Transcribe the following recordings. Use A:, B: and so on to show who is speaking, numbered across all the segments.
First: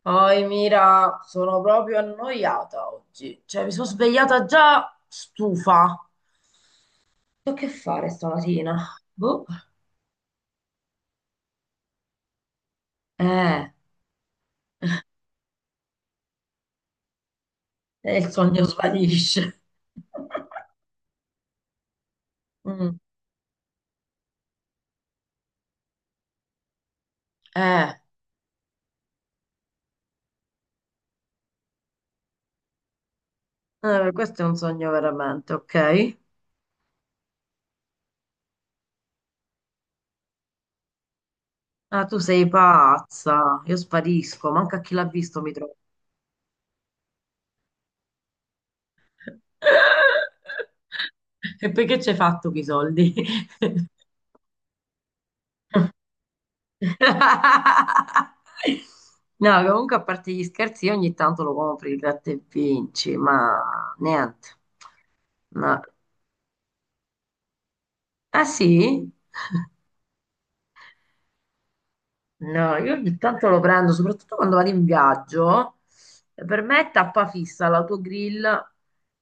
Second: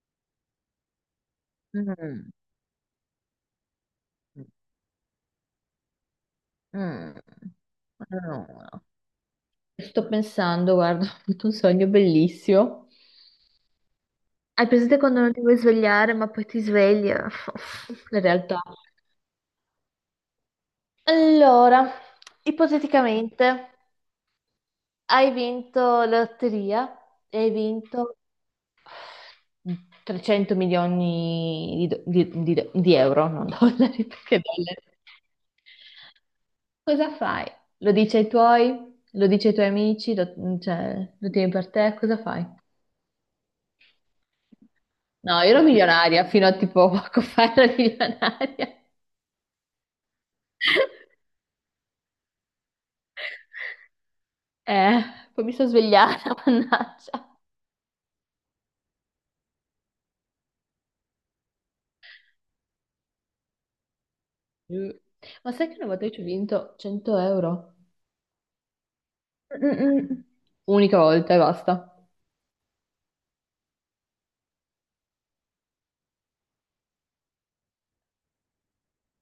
A: Poi Mira, sono proprio
B: Mm,
A: annoiata oggi. Cioè, mi sono svegliata già stufa.
B: mm,
A: So che fare
B: allora.
A: stamattina? Boh.
B: Sto pensando, guarda, ho avuto un sogno bellissimo.
A: Eh,
B: Hai presente quando non ti vuoi svegliare, ma poi ti svegli?
A: e
B: La
A: il
B: realtà.
A: sogno svanisce.
B: Allora,
A: Mm,
B: ipoteticamente hai vinto la lotteria e hai
A: eh,
B: vinto 300 milioni di, do- di euro, non dollari, perché
A: Questo è un
B: dollari.
A: sogno veramente, ok?
B: Cosa fai? Lo dici ai tuoi? Lo dici ai tuoi amici? Cioè, lo tieni per te?
A: Ah, tu
B: Cosa fai?
A: sei pazza. Io sparisco, manca chi l'ha
B: No,
A: visto
B: io
A: mi
B: ero
A: trovo.
B: milionaria fino a tipo poco fa ero milionaria.
A: E poi che ci hai fatto con i soldi?
B: Eh, poi mi sono svegliata, mannaggia.
A: No, comunque a parte gli scherzi, io ogni tanto lo compro il gratta e vinci, ma niente.
B: Mm. Ma sai che
A: No.
B: una volta io ci ho vinto 100 euro?
A: Ah sì?
B: Mm-mm. Unica volta e basta.
A: No, io ogni tanto lo prendo, soprattutto quando vado in viaggio. Per me è tappa fissa l'autogrill,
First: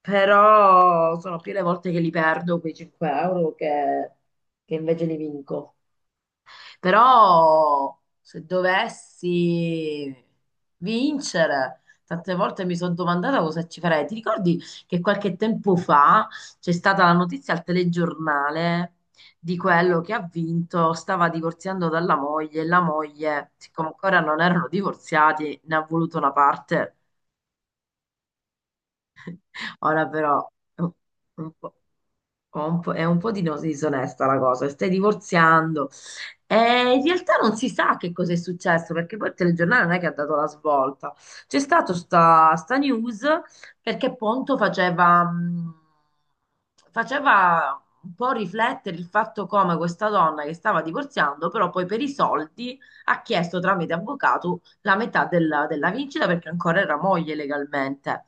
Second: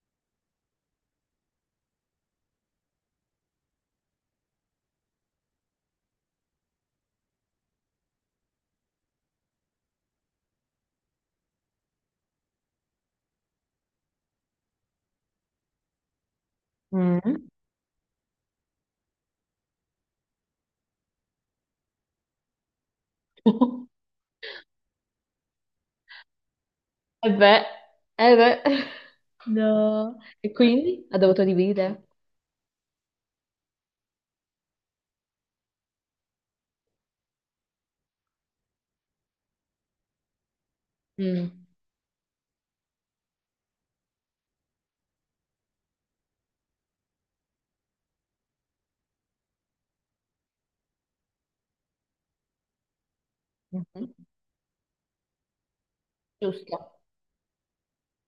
A: però sono più le volte che li perdo quei 5 euro che invece li vinco. Però se dovessi vincere, tante volte mi sono domandata cosa ci farei. Ti ricordi che qualche tempo fa c'è stata la
B: Mm.
A: notizia al telegiornale di quello che ha vinto, stava divorziando dalla moglie e la moglie, siccome ancora non erano divorziati, ne ha voluto una parte.
B: E beh, eh beh. No.
A: Ora però
B: E
A: è un
B: quindi ha dovuto
A: un po'.
B: dividere.
A: È un po' di disonesta la cosa, stai divorziando. E in realtà non si sa che cosa è successo, perché poi il telegiornale non è che ha dato la svolta.
B: Mm.
A: C'è stata sta news perché Ponto faceva, faceva un po' riflettere il fatto come questa donna che stava divorziando, però poi per i soldi ha chiesto tramite
B: Mhm.
A: avvocato la metà della vincita perché ancora era
B: Giusto,
A: moglie legalmente.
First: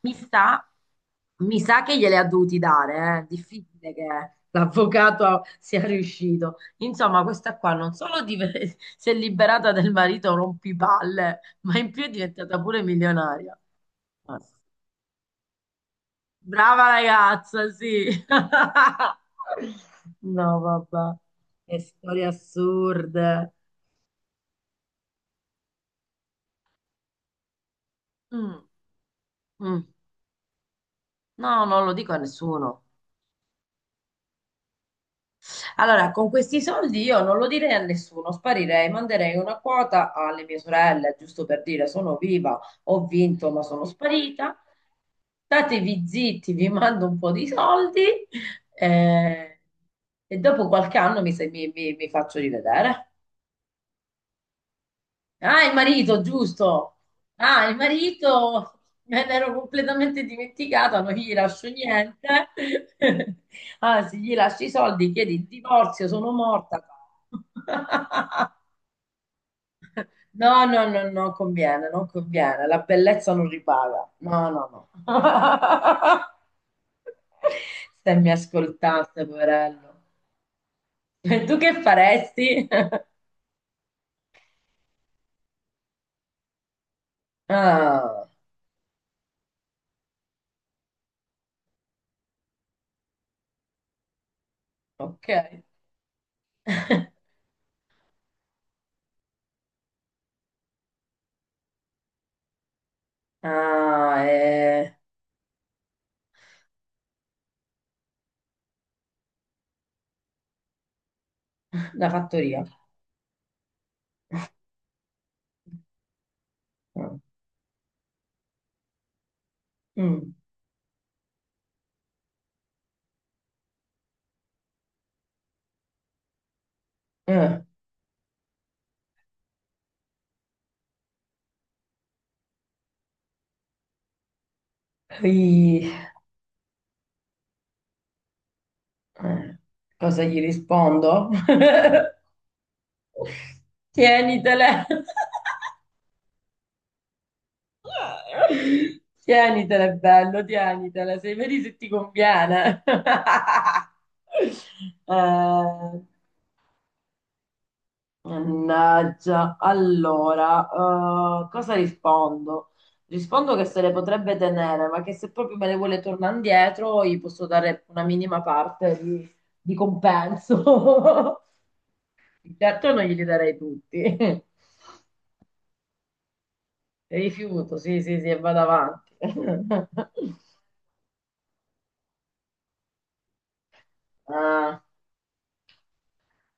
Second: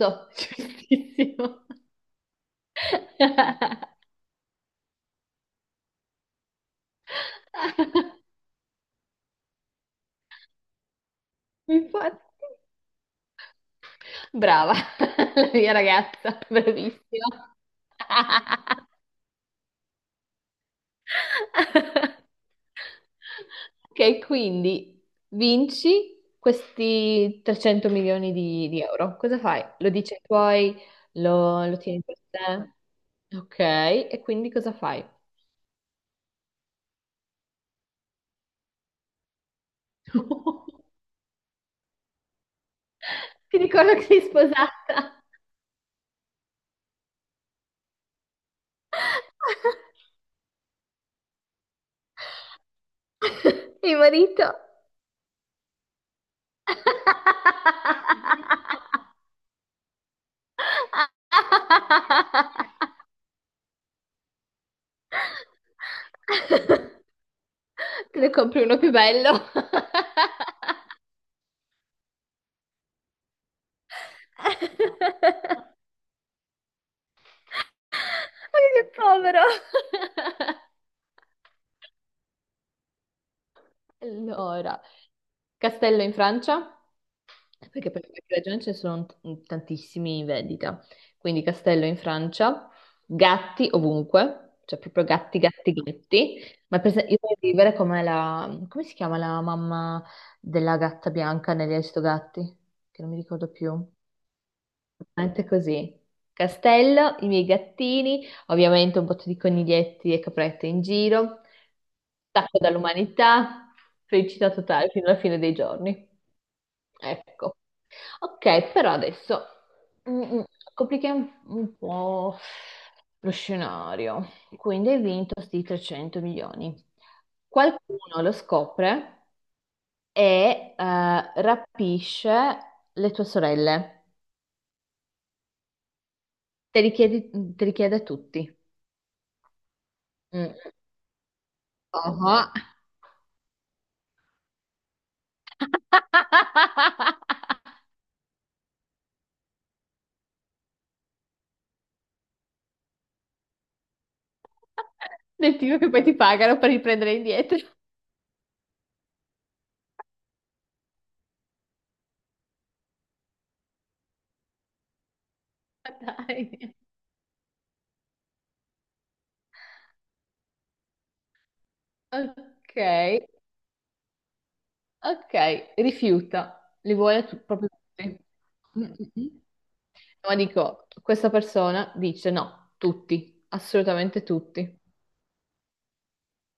A: Mi sa, Mi
B: giustissimo.
A: sa che gliele ha dovuti dare, eh. Difficile che l'avvocato sia riuscito. Insomma, questa qua non solo si è liberata del marito rompipalle, ma in più è
B: Infatti.
A: diventata pure milionaria.
B: Brava, la mia ragazza,
A: Brava
B: bravissima.
A: ragazza, sì. No, vabbè, che storie assurde.
B: Ok, quindi vinci questi 300 milioni
A: Mm,
B: di euro. Cosa fai?
A: mm.
B: Lo dici ai tuoi?
A: No,
B: Lo
A: non lo
B: tieni
A: dico
B: per
A: a
B: te?
A: nessuno.
B: Ok, e quindi cosa fai?
A: Allora, con questi soldi io non lo direi a nessuno, sparirei, manderei una quota alle mie sorelle, giusto per dire sono viva, ho vinto,
B: Ti
A: ma sono
B: ricordo che sei
A: sparita.
B: sposata.
A: Statevi zitti, vi mando un po' di soldi eh, e dopo qualche anno mi, se- mi mi- mi faccio rivedere.
B: Mio marito.
A: Ah, il marito, giusto. Ah, il marito, me l'ero completamente dimenticata, non gli lascio niente. Anzi, gli lascio i soldi, chiedi il divorzio, sono morta.
B: Te ne compri uno più bello. Ma
A: No, no, no, non conviene, non conviene. La bellezza non ripaga. No, no, no. Se mi
B: che
A: ascoltasse,
B: povero!
A: poverello. E tu che faresti?
B: Allora, castello in Francia, perché per
A: Ah,
B: qualche ragione ce ne sono tantissimi in vendita. Quindi castello in Francia, gatti ovunque, cioè proprio
A: ok.
B: gatti, gatti, gatti. Ma per esempio, io voglio vivere come la... come si chiama la mamma della gatta bianca negli Aristogatti? Che non mi ricordo più.
A: Ah, eh.
B: Anche così. Castello, i miei gattini, ovviamente un botto di coniglietti e caprette in giro,
A: La
B: stacco
A: fattoria.
B: dall'umanità, felicità totale fino alla fine dei giorni.
A: Mm.
B: Ecco. Ok, però adesso mm,
A: Mm.
B: mm, complichiamo un po' lo scenario. Quindi hai vinto sti 300 milioni.
A: Eh.
B: Qualcuno lo scopre e rapisce le tue sorelle.
A: Poi,
B: Te li chiedi, te li chiede a tutti.
A: eh. Cosa gli
B: Mm.
A: rispondo?
B: Oh.
A: Tienitele. Tienitele, bello, tienitele. Sei vedi se ti conviene.
B: Del tipo che
A: Eh,
B: poi ti pagano per riprendere indietro.
A: Mannaggia, allora, cosa rispondo? Rispondo che se le potrebbe tenere, ma che se proprio me le vuole tornare
B: Dai.
A: indietro, gli posso dare una minima parte di compenso.
B: Ok,
A: Certo non glieli darei tutti.
B: ok, rifiuta, li vuole proprio
A: Rifiuto, sì, sì,
B: tutti.
A: sì, e vado
B: Mm, mm,
A: avanti.
B: mm. Ma dico, questa persona dice no, tutti, assolutamente tutti.
A: Ah.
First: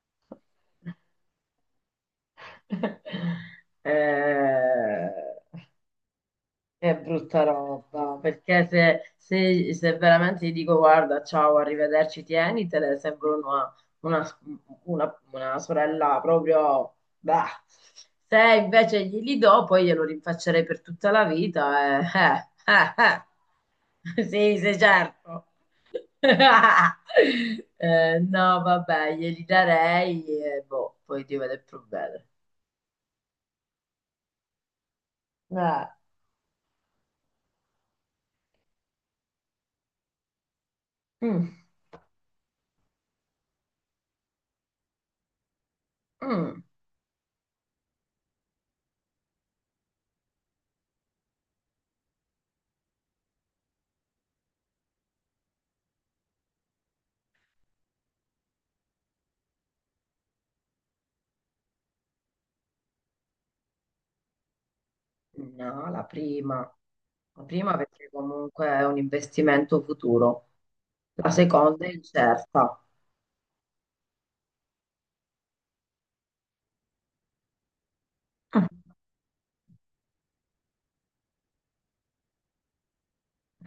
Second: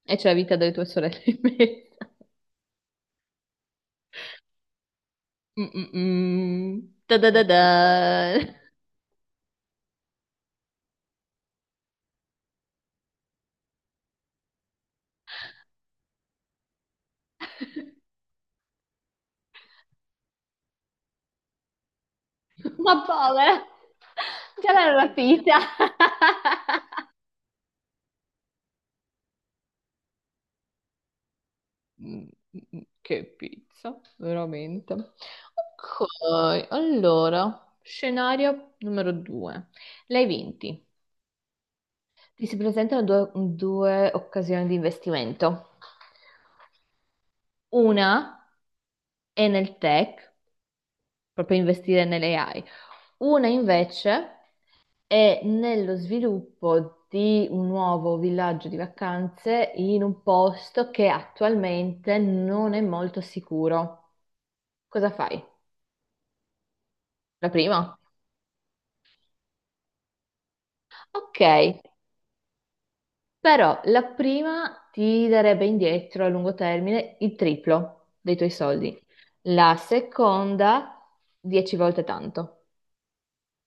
B: E c'è la vita delle tue sorelle in mezzo.
A: Eh,
B: Mm, mm,
A: È
B: mm. Ta da da
A: brutta
B: da.
A: roba, perché se veramente gli dico guarda, ciao, arrivederci, tienitele, sembra una, una- una sorella proprio... bah. Se invece glieli do, poi glielo rinfaccerei per tutta la vita. Eh,
B: Ma povera,
A: eh. Sì,
B: già
A: sì,
B: l'hanno
A: certo.
B: rapita.
A: No, vabbè, glieli darei e boh, poi Dio vede il problema.
B: Mm, Che pizza, veramente. Ok, allora, scenario numero due. Lei vinti.
A: Mm,
B: Ti si presentano due occasioni di investimento.
A: mm.
B: Una è nel tech, proprio investire nelle AI. Una invece è nello sviluppo di un nuovo villaggio di vacanze in un posto che attualmente non è molto sicuro. Cosa fai?
A: No, la prima. La
B: La
A: prima
B: prima?
A: perché comunque è un investimento futuro. La
B: Ok,
A: seconda è incerta.
B: però la prima ti darebbe indietro a lungo termine il triplo dei tuoi
A: Ah,
B: soldi. La seconda, 10 volte tanto,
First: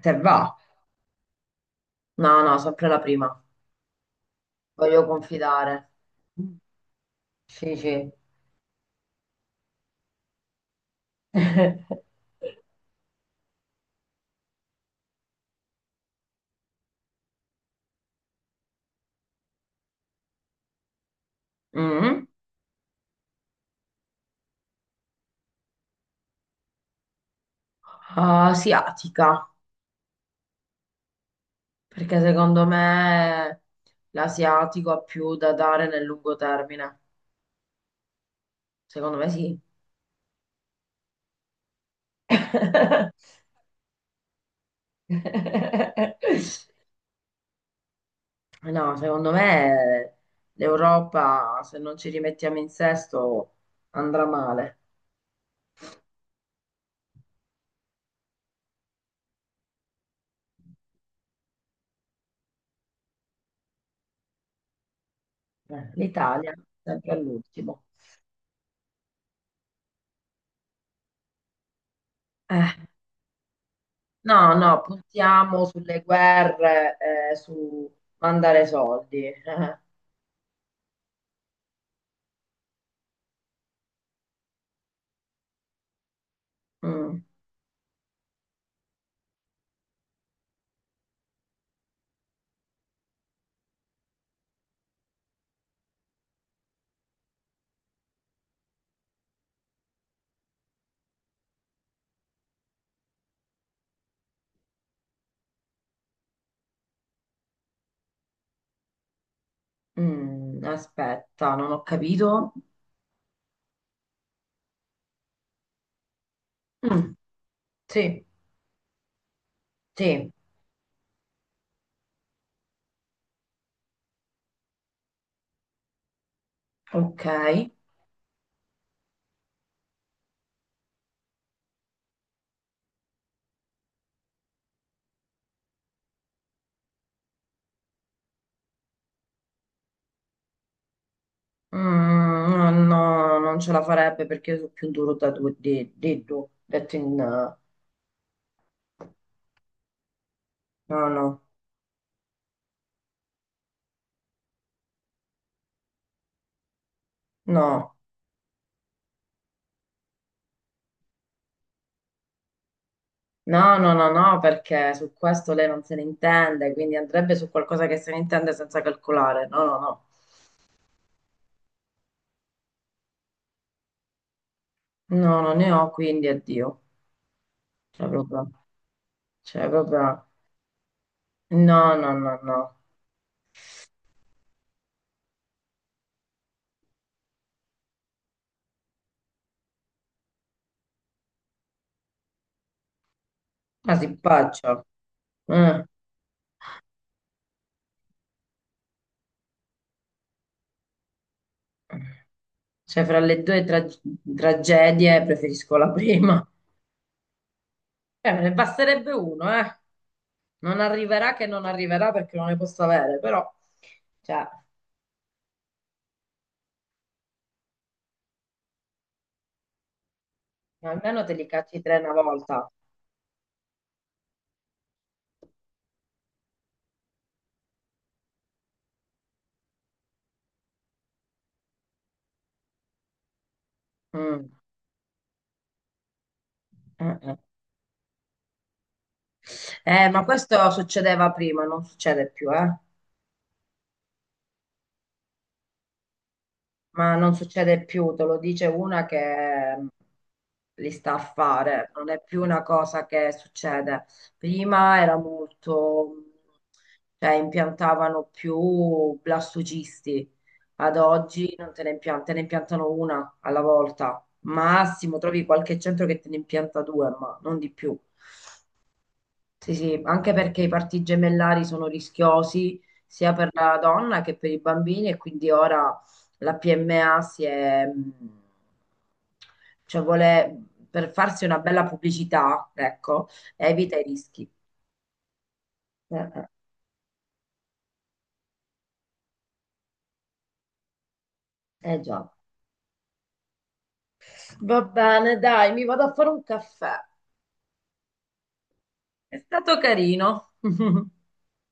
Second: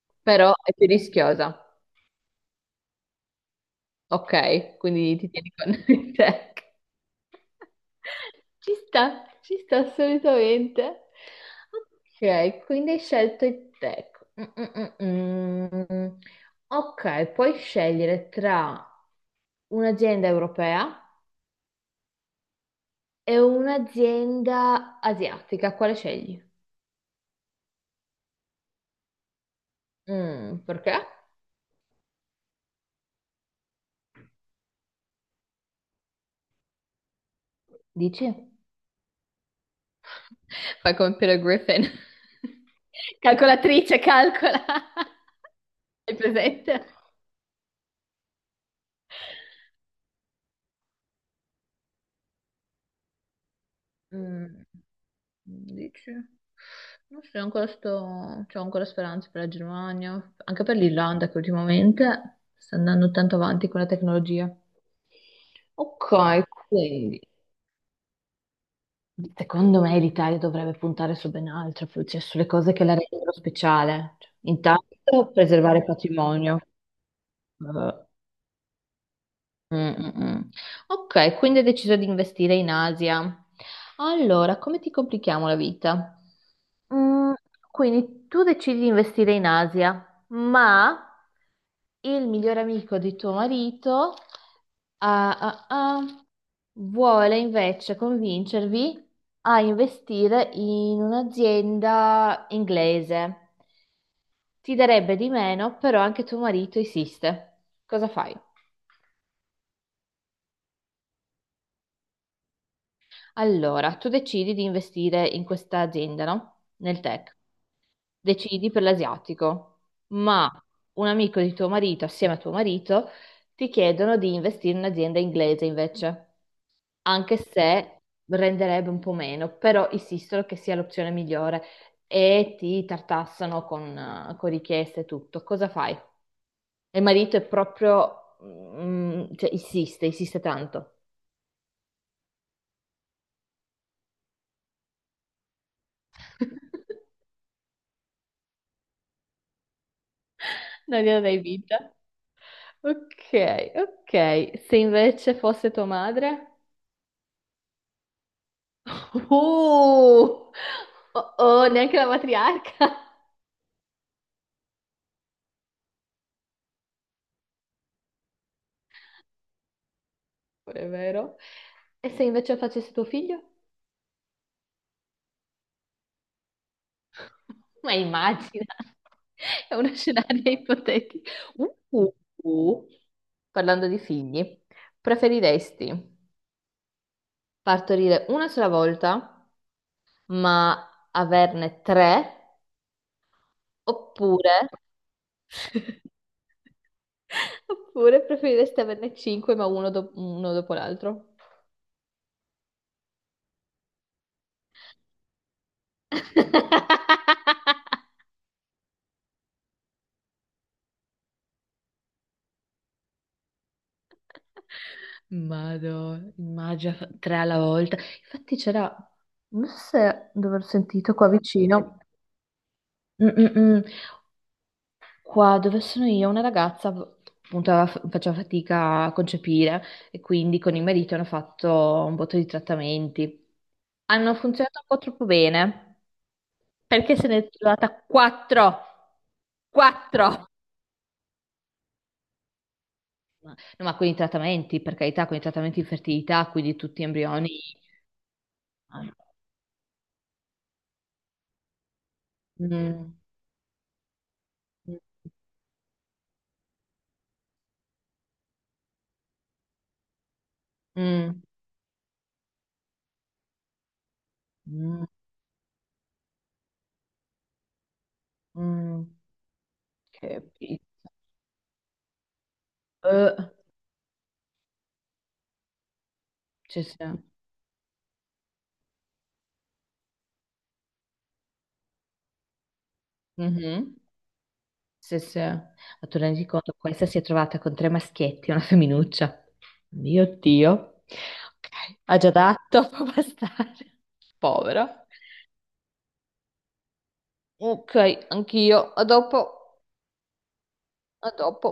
A: se va.
B: però è più rischiosa.
A: No, no, sempre la prima.
B: Ok,
A: Voglio
B: quindi ti tieni con
A: confidare. Mm.
B: te.
A: Sì, sì.
B: Ci sta assolutamente. Ok, quindi hai scelto il tech. Mm, mm, mm, mm. Ok, puoi scegliere tra un'azienda europea
A: Mm.
B: e un'azienda asiatica. Quale scegli?
A: Asiatica,
B: Perché?
A: perché secondo me l'asiatico ha più da dare nel lungo termine.
B: Dici?
A: Secondo me sì.
B: Fai come Peter Griffin. Calcolatrice, calcola. Hai presente?
A: No, secondo me l'Europa, se non ci rimettiamo in sesto, andrà
B: Mm,
A: male.
B: dici? Non so, ancora sto... c'ho ancora speranze per la Germania, anche per l'Irlanda che ultimamente sta andando tanto avanti con la tecnologia. Ok,
A: L'Italia, sempre
B: quindi
A: all'ultimo.
B: secondo me l'Italia dovrebbe puntare su ben altro, cioè sulle
A: Eh,
B: cose che la rendono speciale. Cioè,
A: no, no,
B: intanto
A: puntiamo
B: preservare il
A: sulle
B: patrimonio,
A: guerre, su
B: eh,
A: mandare soldi.
B: Mm, mm, mm. Ok, quindi hai deciso di investire in Asia. Allora, come ti complichiamo la vita?
A: Mm,
B: Mm, quindi tu decidi di investire in Asia, ma il migliore amico di tuo marito ah, ah, ah, vuole invece convincervi a investire in un'azienda inglese. Ti darebbe di meno, però anche tuo marito insiste. Cosa fai?
A: mm, aspetta, non ho capito.
B: Allora, tu decidi di investire in questa azienda, no? Nel
A: Mm,
B: tech.
A: sì,
B: Decidi per l'asiatico,
A: sì,
B: ma un amico di tuo marito, assieme a tuo marito, ti chiedono di investire in un'azienda inglese invece,
A: ok.
B: anche se renderebbe un po' meno, però insistono che sia l'opzione migliore e ti tartassano con richieste e tutto. Cosa fai? E il marito è proprio, cioè, insiste, insiste tanto.
A: Mm, no, no, non ce la farebbe perché io sono più duro da due, di due, detto in...
B: Non
A: No,
B: glielo dai
A: no,
B: vinta. Ok, ok. Se invece fosse tua madre?
A: no.
B: Oh, oh, oh, neanche la matriarca.
A: No, no, no, no, perché su questo lei non se ne intende, quindi andrebbe su qualcosa che se ne intende senza calcolare. No, no, no.
B: Pure è vero. E se invece facesse tuo figlio?
A: No, non ne ho, quindi addio.
B: Ma
A: Cioè, proprio,
B: immagina,
A: cioè,
B: è uno
A: proprio,
B: scenario ipotetico.
A: no, no,
B: Uh,
A: no, no.
B: uh. Parlando di figli, preferiresti partorire una sola volta, ma averne tre,
A: Ma si
B: oppure
A: impaccia. Eh.
B: oppure preferiresti averne cinque ma uno, uno dopo l'altro?
A: Cioè, fra le due tragedie preferisco la prima. Me ne basterebbe uno, eh. Non arriverà che non arriverà perché non ne posso avere, però, cioè,
B: Madò, immagina tre alla volta. Infatti c'era, non so se dove ho sentito
A: almeno
B: qua
A: te li cacci tre
B: vicino,
A: una volta.
B: Mm, mm, mm. Qua dove sono io, una ragazza appunto aveva faceva fatica a concepire e quindi con il marito hanno fatto un botto di trattamenti. Hanno
A: Mm.
B: funzionato un po' troppo bene. Perché se ne
A: Eh.
B: è trovata quattro?
A: Ma
B: Quattro!
A: questo succedeva prima, non succede più, eh.
B: No, ma con i trattamenti, per carità, con i trattamenti di fertilità, quindi tutti
A: Ma non
B: embrioni.
A: succede più, te lo dice una che li sta a fare, non è più una cosa
B: Mm,
A: che succede. Prima era molto, cioè impiantavano più blastocisti, ad
B: mm,
A: oggi non te ne impiantano, te ne impiantano una alla volta,
B: mm,
A: massimo trovi qualche centro che te ne impianta due, ma non di più.
B: mm,
A: Sì, sì, anche
B: che
A: perché i parti
B: pizza.
A: gemellari sono rischiosi sia
B: Eh,
A: per la donna che per i bambini e quindi ora la
B: sì, sì.
A: PMA si è, cioè vuole, per farsi una bella pubblicità, ecco,
B: Mhm.
A: evita i rischi.
B: Sì, sì. Ma
A: Eh,
B: tu
A: eh,
B: rendi conto, questa si è trovata con tre maschietti e una femminuccia. Mio Dio.
A: eh
B: Ok, ha
A: già.
B: già dato, può bastare.
A: Va
B: Povera.
A: bene, dai, mi vado a fare un caffè.
B: Ok, anch'io. A
A: È
B: dopo.
A: stato carino.
B: A dopo.